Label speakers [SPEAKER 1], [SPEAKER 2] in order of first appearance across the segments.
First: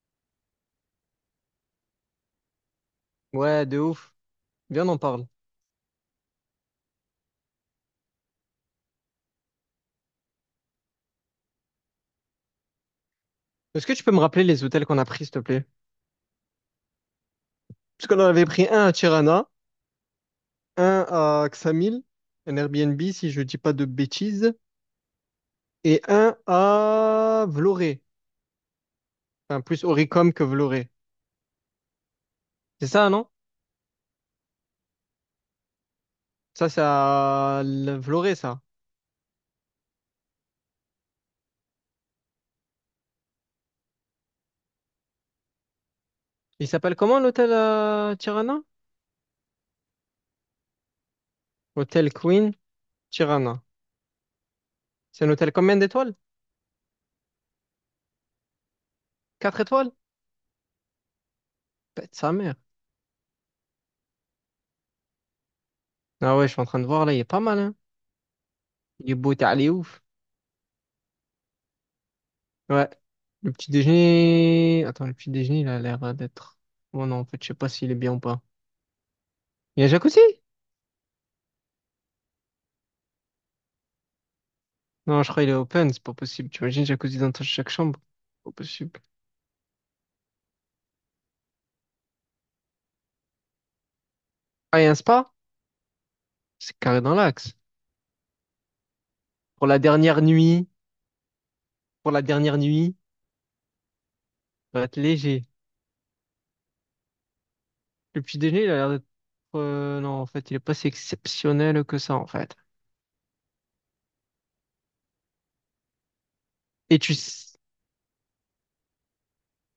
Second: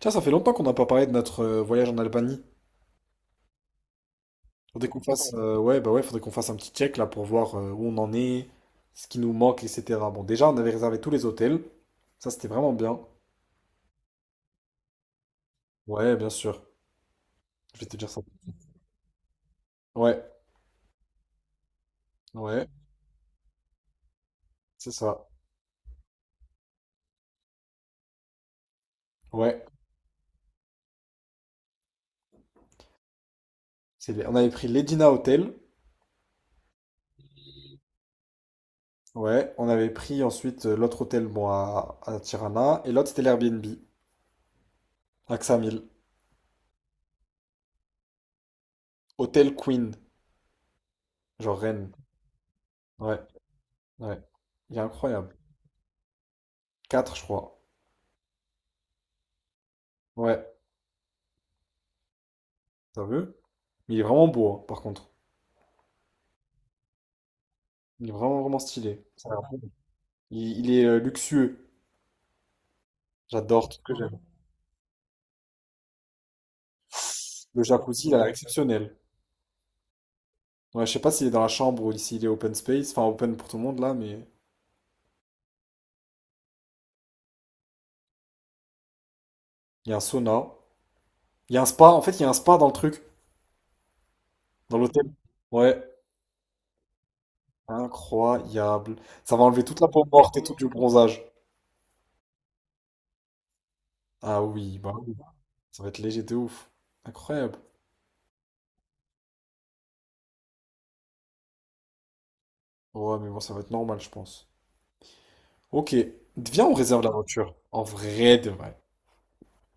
[SPEAKER 1] Tiens, ça fait longtemps qu'on n'a pas parlé de notre voyage en Albanie.
[SPEAKER 2] Ouais, de ouf. Viens,
[SPEAKER 1] Faudrait
[SPEAKER 2] on en
[SPEAKER 1] qu'on
[SPEAKER 2] parle.
[SPEAKER 1] fasse, ouais, bah ouais, faudrait qu'on fasse un petit check là pour voir où on en est, ce qui nous manque, etc. Bon, déjà, on avait réservé tous les hôtels. Ça, c'était vraiment bien.
[SPEAKER 2] Est-ce que tu peux me rappeler les hôtels qu'on a pris, s'il te plaît?
[SPEAKER 1] Ouais, bien sûr. Je vais te
[SPEAKER 2] Parce
[SPEAKER 1] dire
[SPEAKER 2] qu'on
[SPEAKER 1] ça.
[SPEAKER 2] en avait pris un à Tirana,
[SPEAKER 1] Ouais,
[SPEAKER 2] un à Ksamil, un
[SPEAKER 1] ouais,
[SPEAKER 2] Airbnb, si je dis pas de bêtises,
[SPEAKER 1] c'est ça.
[SPEAKER 2] et un à Vloré. Enfin,
[SPEAKER 1] Ouais.
[SPEAKER 2] plus Oricom que Vloré. C'est ça, non?
[SPEAKER 1] C'est les- On avait pris l'Edina Hotel.
[SPEAKER 2] Ça, c'est Vloré, ça.
[SPEAKER 1] Ouais. On avait pris ensuite l'autre hôtel, bon, à Tirana. Et l'autre, c'était l'Airbnb, à Ksamil.
[SPEAKER 2] Il s'appelle comment l'hôtel à Tirana?
[SPEAKER 1] Hôtel Queen, genre Rennes.
[SPEAKER 2] Hôtel Queen
[SPEAKER 1] Ouais,
[SPEAKER 2] Tirana.
[SPEAKER 1] ouais. Il est
[SPEAKER 2] C'est un
[SPEAKER 1] incroyable.
[SPEAKER 2] hôtel combien d'étoiles?
[SPEAKER 1] 4, je crois.
[SPEAKER 2] Quatre étoiles?
[SPEAKER 1] Ouais.
[SPEAKER 2] Pète sa mère.
[SPEAKER 1] Sérieux? Mais il est vraiment beau, hein, par contre.
[SPEAKER 2] Ah ouais, je suis en train de voir, là, il est pas mal, hein.
[SPEAKER 1] Il est vraiment, vraiment stylé.
[SPEAKER 2] Il est beau, t'es allé ouf.
[SPEAKER 1] Il est luxueux.
[SPEAKER 2] Ouais. Le
[SPEAKER 1] J'adore
[SPEAKER 2] petit
[SPEAKER 1] tout ce que j'aime.
[SPEAKER 2] déjeuner. Attends, le petit déjeuner, il a l'air d'être. Oh non, en fait, je sais
[SPEAKER 1] Le
[SPEAKER 2] pas s'il est
[SPEAKER 1] jacuzzi,
[SPEAKER 2] bien
[SPEAKER 1] il a
[SPEAKER 2] ou
[SPEAKER 1] l'air
[SPEAKER 2] pas.
[SPEAKER 1] exceptionnel.
[SPEAKER 2] Il y a jacuzzi?
[SPEAKER 1] Ouais, je sais pas s'il est dans la chambre ou s'il est open space, enfin open pour tout le monde là, mais
[SPEAKER 2] Non, je crois qu'il est open, c'est pas possible. Tu imagines jacuzzi dans chaque chambre? Pas possible.
[SPEAKER 1] il y a un sauna. Il y a un spa, en fait, il y a un spa dans le truc, dans
[SPEAKER 2] Ah, il y a un
[SPEAKER 1] l'hôtel.
[SPEAKER 2] spa?
[SPEAKER 1] Ouais,
[SPEAKER 2] C'est carré dans l'axe.
[SPEAKER 1] incroyable. Ça va enlever
[SPEAKER 2] Pour la
[SPEAKER 1] toute la peau
[SPEAKER 2] dernière
[SPEAKER 1] morte et tout
[SPEAKER 2] nuit,
[SPEAKER 1] du bronzage.
[SPEAKER 2] pour la dernière nuit,
[SPEAKER 1] Ah oui,
[SPEAKER 2] ça va
[SPEAKER 1] bah
[SPEAKER 2] être
[SPEAKER 1] oui.
[SPEAKER 2] léger.
[SPEAKER 1] Ça va être léger de ouf. Incroyable.
[SPEAKER 2] Le petit déjeuner, il a l'air d'être. Non, en fait, il est pas si exceptionnel que ça, en fait.
[SPEAKER 1] Ouais, mais bon, ça va être normal, je pense. Ok. Viens, on
[SPEAKER 2] Et
[SPEAKER 1] réserve la
[SPEAKER 2] tu.
[SPEAKER 1] voiture.
[SPEAKER 2] s-
[SPEAKER 1] En vrai de vrai.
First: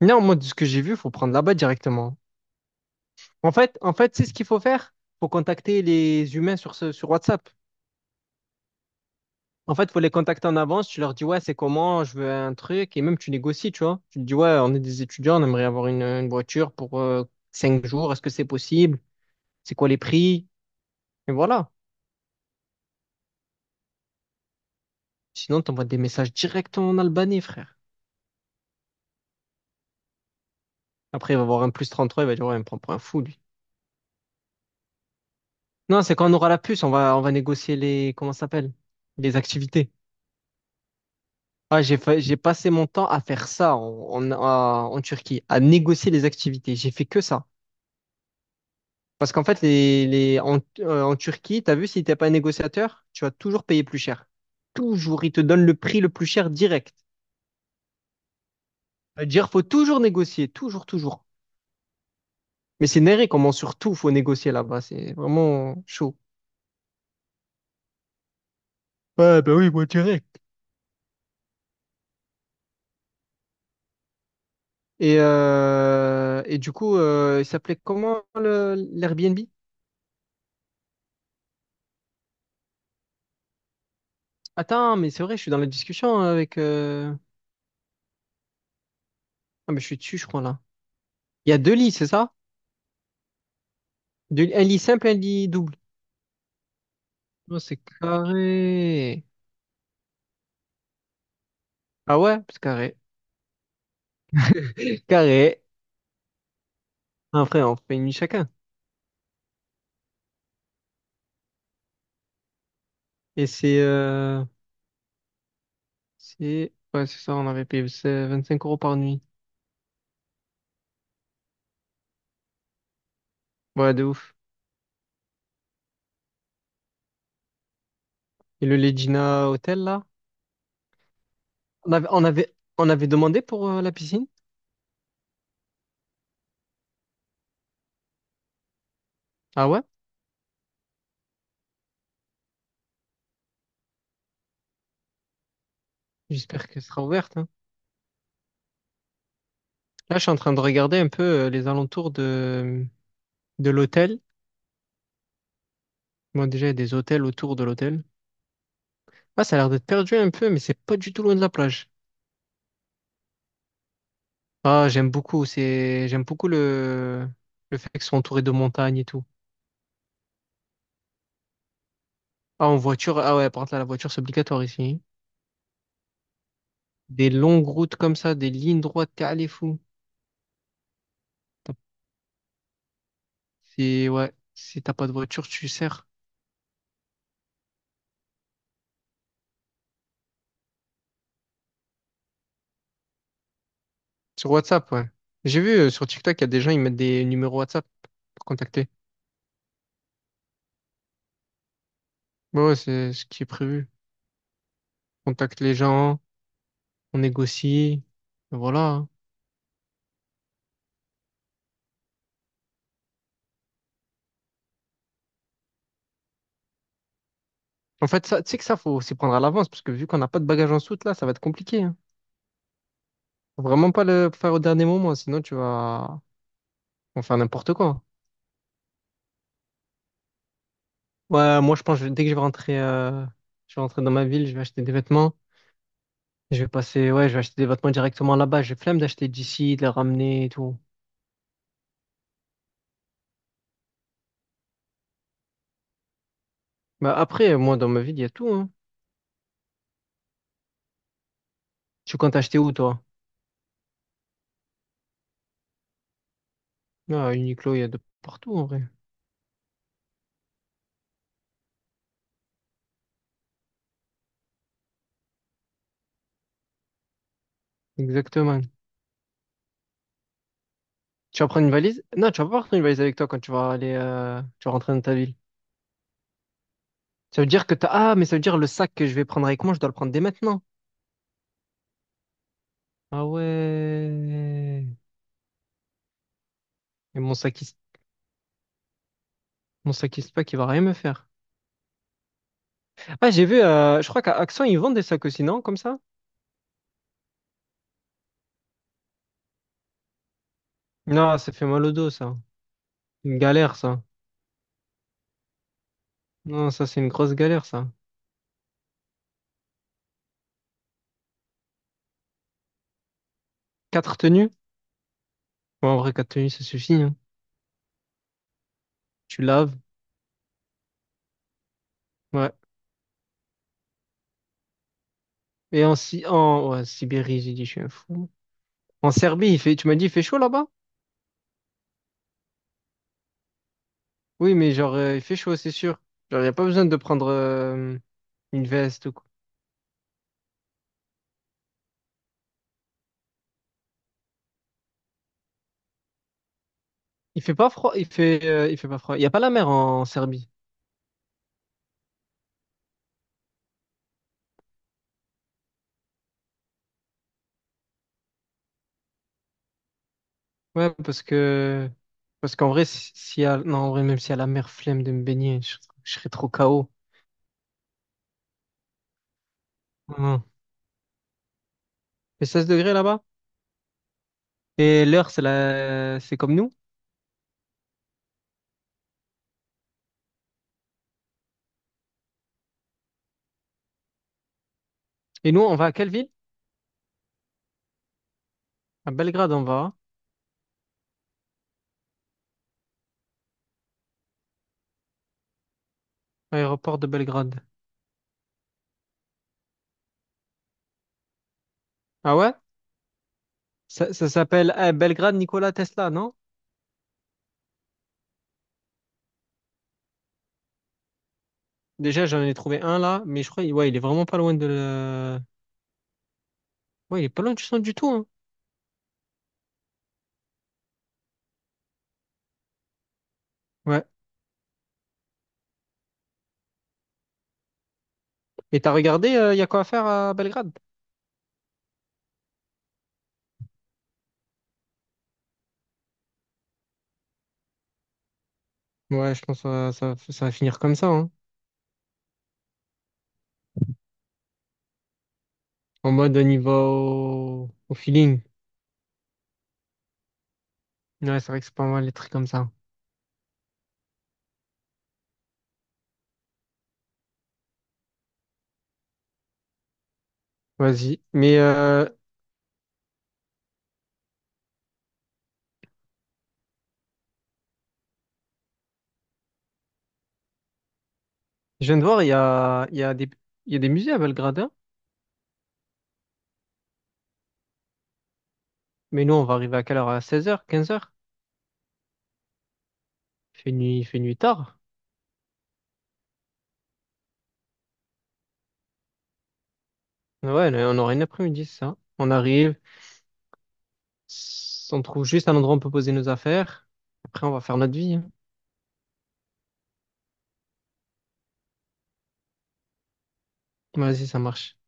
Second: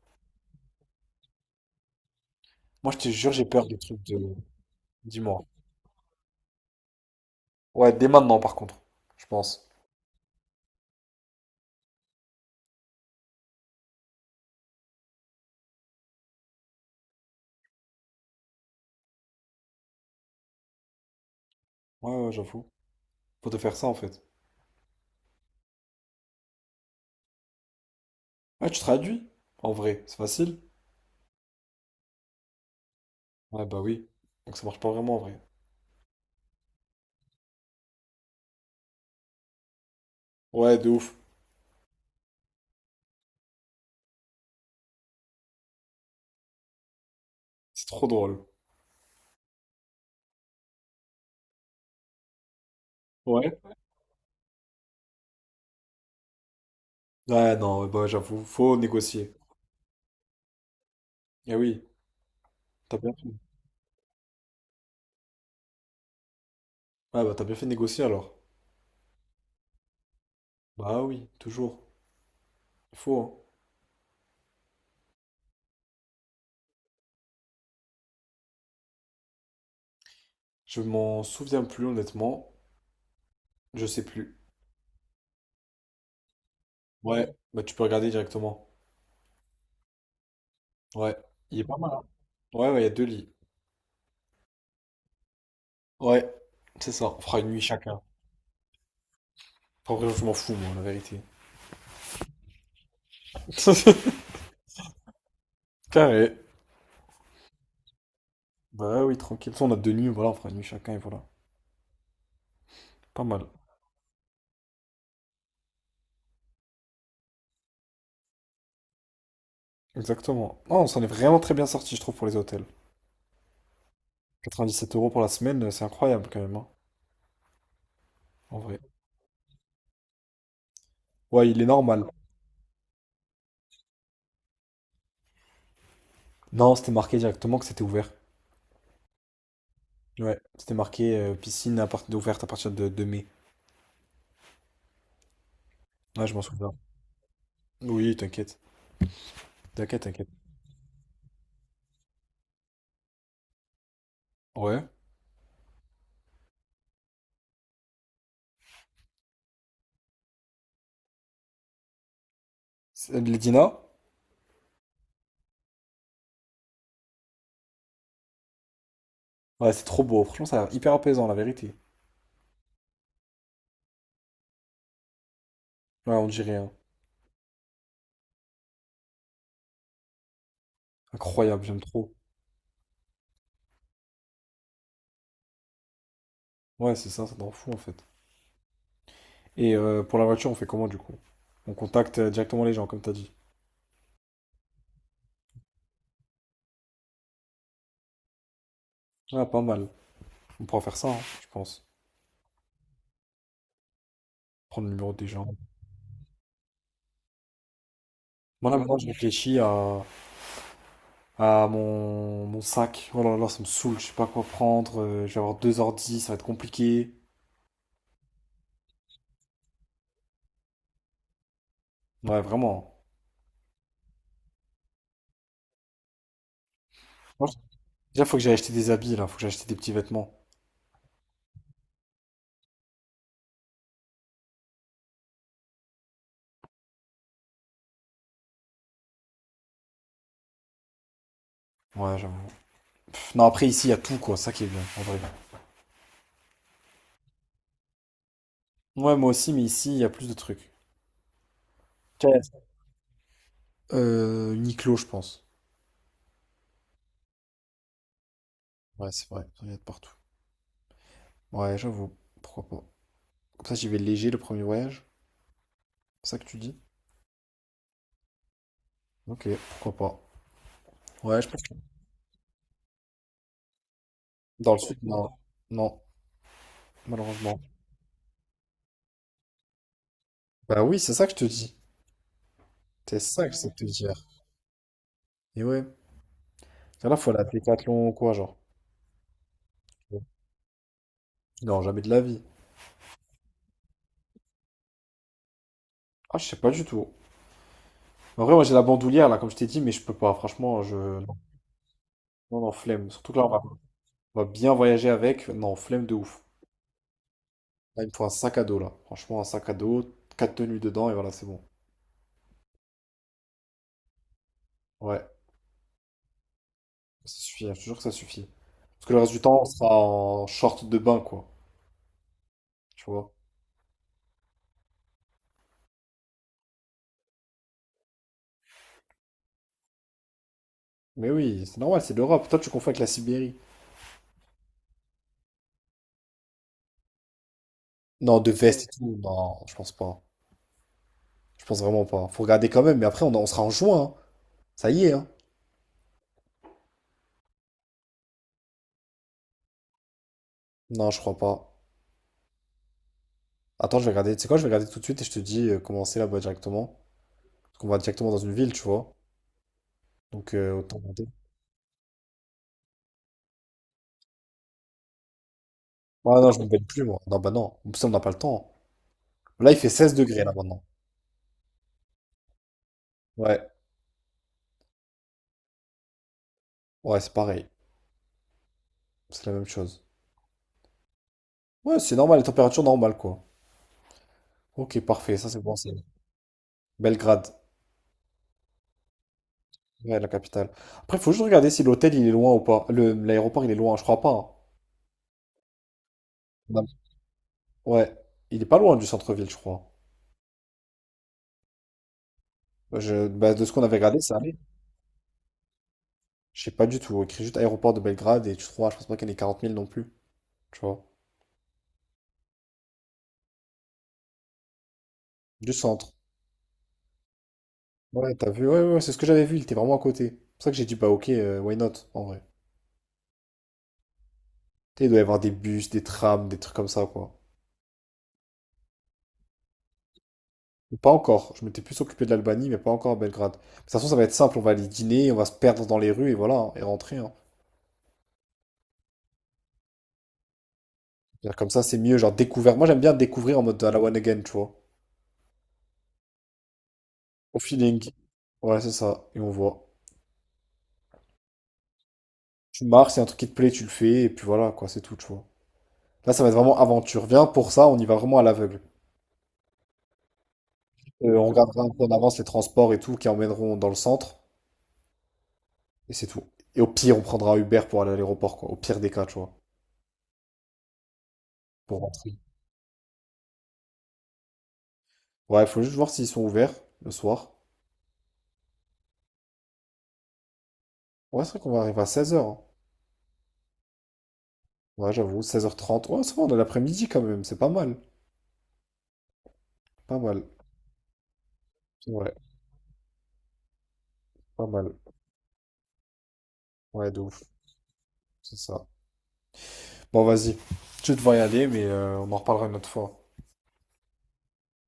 [SPEAKER 2] Non, moi, de ce que j'ai vu, faut prendre là-bas directement.
[SPEAKER 1] Moi, je te jure, j'ai
[SPEAKER 2] En
[SPEAKER 1] peur des
[SPEAKER 2] fait, en
[SPEAKER 1] trucs de...
[SPEAKER 2] fait, c'est ce qu'il faut faire. Faut
[SPEAKER 1] Dis-moi.
[SPEAKER 2] contacter les humains sur WhatsApp.
[SPEAKER 1] Ouais, dès maintenant, par contre, je pense.
[SPEAKER 2] En fait, faut les contacter en avance. Tu leur dis, ouais, c'est comment, je veux un truc. Et même, tu négocies, tu vois. Tu te dis, ouais, on est des étudiants, on aimerait avoir une voiture pour 5 jours. Est-ce que c'est possible? C'est quoi les prix? Et voilà.
[SPEAKER 1] Ouais, ouais, j'avoue. Faut te faire ça, en fait.
[SPEAKER 2] Sinon, t'envoies des messages directement en Albanais, frère.
[SPEAKER 1] Ouais, tu traduis, en vrai. C'est facile.
[SPEAKER 2] Après, il va voir un plus 33, il va dire, ouais, il me prend pour un fou, lui.
[SPEAKER 1] Ouais, bah oui. Donc ça marche pas vraiment, en vrai.
[SPEAKER 2] Non, c'est quand on aura la puce, on va négocier les, comment ça s'appelle? Les activités.
[SPEAKER 1] Ouais, de ouf.
[SPEAKER 2] Ah, j'ai passé mon temps à faire ça en Turquie, à négocier les activités. J'ai fait que ça.
[SPEAKER 1] C'est trop drôle.
[SPEAKER 2] Parce qu'en fait, en Turquie, tu as vu, si t'es pas négociateur, tu vas
[SPEAKER 1] Ouais.
[SPEAKER 2] toujours payer plus cher. Toujours, ils te donnent le prix le plus cher direct.
[SPEAKER 1] Ouais, non, ouais, bah j'avoue, faut négocier.
[SPEAKER 2] C'est-à-dire, faut toujours négocier, toujours, toujours.
[SPEAKER 1] Eh oui,
[SPEAKER 2] Mais
[SPEAKER 1] t'as
[SPEAKER 2] c'est
[SPEAKER 1] bien
[SPEAKER 2] néré
[SPEAKER 1] fait.
[SPEAKER 2] comment surtout faut négocier là-bas, c'est vraiment chaud.
[SPEAKER 1] Ouais, bah t'as bien fait de négocier, alors.
[SPEAKER 2] Ouais, bah oui, moi direct.
[SPEAKER 1] Bah oui, toujours. Il faut, hein.
[SPEAKER 2] Et du coup, il s'appelait comment l'Airbnb?
[SPEAKER 1] Je m'en souviens plus, honnêtement. Je sais plus.
[SPEAKER 2] Attends, mais c'est vrai, je suis dans la discussion avec,
[SPEAKER 1] Ouais, bah tu peux regarder directement.
[SPEAKER 2] ah, mais je suis dessus, je crois, là.
[SPEAKER 1] Ouais.
[SPEAKER 2] Il y a
[SPEAKER 1] Il est
[SPEAKER 2] deux
[SPEAKER 1] pas mal,
[SPEAKER 2] lits,
[SPEAKER 1] hein.
[SPEAKER 2] c'est ça?
[SPEAKER 1] Ouais, ouais, il y a deux lits.
[SPEAKER 2] Un lit simple, un lit double.
[SPEAKER 1] Ouais, c'est ça. On fera une
[SPEAKER 2] Oh,
[SPEAKER 1] nuit
[SPEAKER 2] c'est
[SPEAKER 1] chacun.
[SPEAKER 2] carré.
[SPEAKER 1] En vrai, je m'en fous, moi, la vérité.
[SPEAKER 2] Ah ouais, c'est carré. Carré.
[SPEAKER 1] Carré.
[SPEAKER 2] Après, on fait une nuit chacun.
[SPEAKER 1] Bah ouais, oui, tranquille. On a deux nuits, voilà, on fera une nuit chacun et voilà. Pas
[SPEAKER 2] Et
[SPEAKER 1] mal.
[SPEAKER 2] c'est... euh, Ouais, c'est ça, on avait payé c'est 5 € par nuit.
[SPEAKER 1] Exactement. Non, on s'en est vraiment très bien sorti, je trouve, pour les hôtels.
[SPEAKER 2] Ouais, de ouf.
[SPEAKER 1] 97 € pour la semaine, c'est incroyable quand même, hein, en
[SPEAKER 2] Et le
[SPEAKER 1] vrai.
[SPEAKER 2] Legina Hotel, là?
[SPEAKER 1] Ouais, il est
[SPEAKER 2] On
[SPEAKER 1] normal.
[SPEAKER 2] avait, on avait, on avait demandé pour la piscine?
[SPEAKER 1] Non, c'était marqué directement que c'était ouvert.
[SPEAKER 2] Ah ouais?
[SPEAKER 1] Ouais, c'était marqué piscine à partir ouverte à partir de mai. Ouais, je m'en
[SPEAKER 2] J'espère
[SPEAKER 1] souviens.
[SPEAKER 2] qu'elle sera ouverte, hein.
[SPEAKER 1] Oui, t'inquiète. T'inquiète,
[SPEAKER 2] Là, je
[SPEAKER 1] t'inquiète.
[SPEAKER 2] suis en train de regarder un peu les alentours de l'hôtel.
[SPEAKER 1] Ouais.
[SPEAKER 2] Moi, déjà, il y a des hôtels autour de l'hôtel. Ah, ça a l'air d'être perdu un peu, mais c'est pas du tout loin de la plage.
[SPEAKER 1] Les dîners?
[SPEAKER 2] Ah, j'aime beaucoup. J'aime beaucoup le fait qu'ils soient entourés de montagnes et tout.
[SPEAKER 1] Ouais, c'est trop beau. Franchement, ça a l'air hyper apaisant, la vérité.
[SPEAKER 2] Ah, en voiture, ah ouais, par contre, là, la voiture, c'est obligatoire ici.
[SPEAKER 1] Ouais, on dirait, hein.
[SPEAKER 2] Des longues routes comme ça, des lignes droites, t'es allé fou.
[SPEAKER 1] Incroyable,
[SPEAKER 2] T'as-
[SPEAKER 1] j'aime trop.
[SPEAKER 2] ouais, si t'as pas de voiture, tu sers.
[SPEAKER 1] Ouais, c'est ça, ça t'en fout en fait. Et pour la voiture, on fait comment du coup? On contacte directement les gens, comme t'as dit.
[SPEAKER 2] Sur WhatsApp, ouais. J'ai vu sur TikTok, il y a des gens, ils mettent des numéros WhatsApp pour contacter.
[SPEAKER 1] Ah, pas mal. On pourra faire ça, hein, je pense.
[SPEAKER 2] Ouais, ouais, c'est ce qui est prévu.
[SPEAKER 1] Prendre le numéro des
[SPEAKER 2] On
[SPEAKER 1] gens.
[SPEAKER 2] contacte les gens, on négocie, et
[SPEAKER 1] Moi, là,
[SPEAKER 2] voilà,
[SPEAKER 1] maintenant, je
[SPEAKER 2] hein.
[SPEAKER 1] réfléchis à, à mon sac. Oh là là, ça me saoule. Je sais pas quoi prendre. Je vais avoir deux ordi, ça va être compliqué.
[SPEAKER 2] En fait, ça, tu sais que ça, faut s'y prendre à l'avance, parce que vu qu'on n'a pas de bagages en soute, là, ça va être compliqué, hein.
[SPEAKER 1] Ouais, vraiment.
[SPEAKER 2] Faut vraiment pas le faire au dernier moment, sinon tu vas, on faire
[SPEAKER 1] Moi, je-
[SPEAKER 2] n'importe quoi.
[SPEAKER 1] Déjà, faut que j'aille acheter des habits, là. Faut que j'aille acheter des petits vêtements.
[SPEAKER 2] Ouais, moi je pense que dès que je vais rentrer dans ma ville, je vais acheter des vêtements. Je vais passer, ouais, je vais acheter des vêtements directement là-bas. J'ai flemme d'acheter d'ici, de les ramener et tout.
[SPEAKER 1] Ouais, j'avoue. Pff, non, après, ici, il y a tout, quoi. Ça qui est bien, en vrai.
[SPEAKER 2] Bah après, moi dans ma ville, il y a tout, hein.
[SPEAKER 1] Ouais, moi aussi, mais ici, il y a plus de trucs.
[SPEAKER 2] Tu comptes
[SPEAKER 1] Ok.
[SPEAKER 2] acheter où toi?
[SPEAKER 1] Uniqlo, je pense.
[SPEAKER 2] Ah, Uniqlo, il y a de partout en vrai.
[SPEAKER 1] Ouais, c'est vrai. Il y a de partout. Ouais, j'avoue. Pourquoi pas. Comme ça, j'y vais léger le premier voyage. C'est ça que tu dis?
[SPEAKER 2] Exactement.
[SPEAKER 1] Ok, pourquoi pas. Ouais,
[SPEAKER 2] Tu
[SPEAKER 1] je
[SPEAKER 2] vas
[SPEAKER 1] pense
[SPEAKER 2] prendre une valise? Non, tu vas pas prendre une valise avec toi quand tu vas aller,
[SPEAKER 1] que
[SPEAKER 2] tu
[SPEAKER 1] dans
[SPEAKER 2] vas
[SPEAKER 1] le
[SPEAKER 2] rentrer
[SPEAKER 1] sud,
[SPEAKER 2] dans ta
[SPEAKER 1] non.
[SPEAKER 2] ville.
[SPEAKER 1] Non,
[SPEAKER 2] Ça veut
[SPEAKER 1] malheureusement.
[SPEAKER 2] dire que t'as, ah, mais ça veut dire le sac que je vais prendre avec moi, je dois le prendre dès maintenant.
[SPEAKER 1] Bah oui, c'est ça que je te dis. C'est
[SPEAKER 2] Ah
[SPEAKER 1] ça que j'essaie de te dire.
[SPEAKER 2] ouais.
[SPEAKER 1] Et ouais. Et là,
[SPEAKER 2] Et
[SPEAKER 1] faut aller à Décathlon ou quoi, genre.
[SPEAKER 2] mon sac, il se pack, il va rien me faire.
[SPEAKER 1] Non, jamais de la vie.
[SPEAKER 2] Ah, j'ai vu, je crois qu'à Auchan, ils vendent des sacs aussi, non? Comme ça?
[SPEAKER 1] Ah, je sais pas du tout. En vrai, moi, j'ai la bandoulière, là, comme je t'ai dit, mais je peux pas. Franchement, non,
[SPEAKER 2] Non, ça fait mal au dos, ça.
[SPEAKER 1] non, non, flemme. Surtout
[SPEAKER 2] Une
[SPEAKER 1] que là, on va,
[SPEAKER 2] galère, ça.
[SPEAKER 1] on va bien voyager avec. Non, flemme de ouf.
[SPEAKER 2] Non, ça, c'est une grosse galère, ça.
[SPEAKER 1] Là, il me faut un sac à dos, là. Franchement, un sac à dos, quatre tenues dedans, et voilà, c'est bon.
[SPEAKER 2] Quatre tenues?
[SPEAKER 1] Ouais.
[SPEAKER 2] Ouais, en vrai, quatre tenues, ça suffit, hein.
[SPEAKER 1] Ça suffit, hein, je te jure que ça suffit. Parce que le reste du
[SPEAKER 2] Tu
[SPEAKER 1] temps, on
[SPEAKER 2] laves.
[SPEAKER 1] sera en short de bain, quoi.
[SPEAKER 2] Ouais.
[SPEAKER 1] Tu vois.
[SPEAKER 2] Et en, Si- en ouais, Sibérie, j'ai dit, je suis un fou. En Serbie, il fait, tu m'as dit, il fait chaud là-bas?
[SPEAKER 1] Mais oui, c'est normal, c'est l'Europe. Toi, tu confonds avec la Sibérie.
[SPEAKER 2] Oui, mais genre, il fait chaud, c'est sûr. Genre, il n'y a pas besoin de prendre
[SPEAKER 1] Non, de
[SPEAKER 2] une
[SPEAKER 1] veste et
[SPEAKER 2] veste ou
[SPEAKER 1] tout.
[SPEAKER 2] quoi.
[SPEAKER 1] Non, je pense pas. Je pense vraiment pas. Faut regarder quand même, mais après, on sera en juin, hein. Ça y est, hein.
[SPEAKER 2] Il fait pas froid, il fait pas froid. Il n'y a pas la mer en Serbie.
[SPEAKER 1] Non, je crois pas. Attends, je vais regarder. Tu sais quoi, je vais regarder tout de suite et je te dis comment c'est là-bas directement. Parce qu'on va directement dans une ville, tu vois. Donc,
[SPEAKER 2] Ouais,
[SPEAKER 1] autant
[SPEAKER 2] parce
[SPEAKER 1] regarder.
[SPEAKER 2] que parce qu'en vrai, si, s'il y a non, en vrai, même s'il y a la mer flemme de me baigner, je serais
[SPEAKER 1] Ah
[SPEAKER 2] trop
[SPEAKER 1] non, je me baigne
[SPEAKER 2] KO.
[SPEAKER 1] plus, moi. Non, bah non. En plus, on n'a pas le temps. Là, il fait 16 degrés,
[SPEAKER 2] Hum.
[SPEAKER 1] là, maintenant.
[SPEAKER 2] Et 16 degrés là-bas?
[SPEAKER 1] Ouais,
[SPEAKER 2] Et l'heure, c'est comme nous.
[SPEAKER 1] ouais, c'est pareil. C'est la même chose. Ouais, c'est normal, les températures normales, quoi. Ok, parfait, ça
[SPEAKER 2] Et
[SPEAKER 1] c'est
[SPEAKER 2] nous,
[SPEAKER 1] bon
[SPEAKER 2] on va à
[SPEAKER 1] signe.
[SPEAKER 2] quelle ville?
[SPEAKER 1] Belgrade,
[SPEAKER 2] À Belgrade, on va, hein.
[SPEAKER 1] ouais, la capitale. Après, faut juste regarder si l'hôtel il est loin ou pas. Le, l'aéroport il est loin, je crois pas, hein. Non.
[SPEAKER 2] Aéroport de Belgrade.
[SPEAKER 1] Ouais, il est pas loin du centre-ville, je crois.
[SPEAKER 2] Ah ouais?
[SPEAKER 1] Bah, de ce qu'on avait
[SPEAKER 2] Ça,
[SPEAKER 1] regardé,
[SPEAKER 2] ça
[SPEAKER 1] ça allait.
[SPEAKER 2] s'appelle Belgrade Nikola Tesla, non?
[SPEAKER 1] Je sais pas du tout. Écrit juste aéroport de Belgrade et tu trouveras, je pense pas qu'il y ait 40 000 non plus, tu vois.
[SPEAKER 2] Déjà, j'en ai trouvé un là, mais je crois, ouais, il est vraiment pas loin de le...
[SPEAKER 1] Du centre.
[SPEAKER 2] Ouais, il est pas loin du centre du tout, hein.
[SPEAKER 1] Ouais, t'as vu, ouais, ouais, c'est ce que j'avais vu, il était vraiment à côté. C'est pour ça que j'ai dit, bah ok, why not, en vrai.
[SPEAKER 2] Ouais.
[SPEAKER 1] Tu sais, il doit y avoir des bus, des trams, des trucs comme ça, quoi.
[SPEAKER 2] Et t'as regardé, il y a quoi à faire à Belgrade?
[SPEAKER 1] Ou pas encore. Je m'étais plus occupé de l'Albanie, mais pas encore à Belgrade. De toute façon, ça va être simple. On va aller dîner, on va se perdre dans les rues et voilà, hein, et rentrer, hein.
[SPEAKER 2] Ouais, je pense que ça va finir comme ça, hein.
[SPEAKER 1] C'est-à-dire comme ça, c'est mieux. Genre découvert. Moi, j'aime bien découvrir en mode à la one again, tu vois.
[SPEAKER 2] En mode on y va
[SPEAKER 1] Au
[SPEAKER 2] au
[SPEAKER 1] feeling.
[SPEAKER 2] feeling.
[SPEAKER 1] Ouais, c'est ça. Et on voit.
[SPEAKER 2] Ouais, c'est vrai que c'est pas mal les trucs comme ça.
[SPEAKER 1] Tu marches, c'est un truc qui te plaît, tu le fais, et puis voilà, quoi, c'est tout, tu vois. Là, ça va être vraiment aventure. Viens pour ça, on y va vraiment à l'aveugle.
[SPEAKER 2] Vas-y.
[SPEAKER 1] On
[SPEAKER 2] Mais
[SPEAKER 1] regardera un peu en avance les transports et tout qui emmèneront dans le centre, et c'est tout. Et au pire, on prendra Uber pour aller à l'aéroport, quoi. Au pire des cas, tu vois,
[SPEAKER 2] je viens
[SPEAKER 1] pour
[SPEAKER 2] de voir,
[SPEAKER 1] rentrer.
[SPEAKER 2] il y a des musées à Belgrade, hein.
[SPEAKER 1] Ouais, il faut juste voir s'ils sont ouverts le soir.
[SPEAKER 2] Mais nous, on va arriver à quelle heure? À 16h 15h.
[SPEAKER 1] Ouais, c'est vrai qu'on va arriver à 16h.
[SPEAKER 2] Il fait nuit tard.
[SPEAKER 1] Ouais, j'avoue, 16h30. Ouais, ça va, on est l'après-midi quand même. C'est pas mal. Pas mal.
[SPEAKER 2] Ouais, là, on aura une après-midi, c'est ça. On
[SPEAKER 1] Ouais,
[SPEAKER 2] arrive,
[SPEAKER 1] pas mal.
[SPEAKER 2] on trouve juste un endroit où on peut poser nos affaires.
[SPEAKER 1] Ouais, de ouf.
[SPEAKER 2] Après, on va faire notre vie, hein.
[SPEAKER 1] C'est ça. Bon, vas-y. Je vais devoir y aller, mais on en reparlera une autre fois.
[SPEAKER 2] Vas-y, ça marche.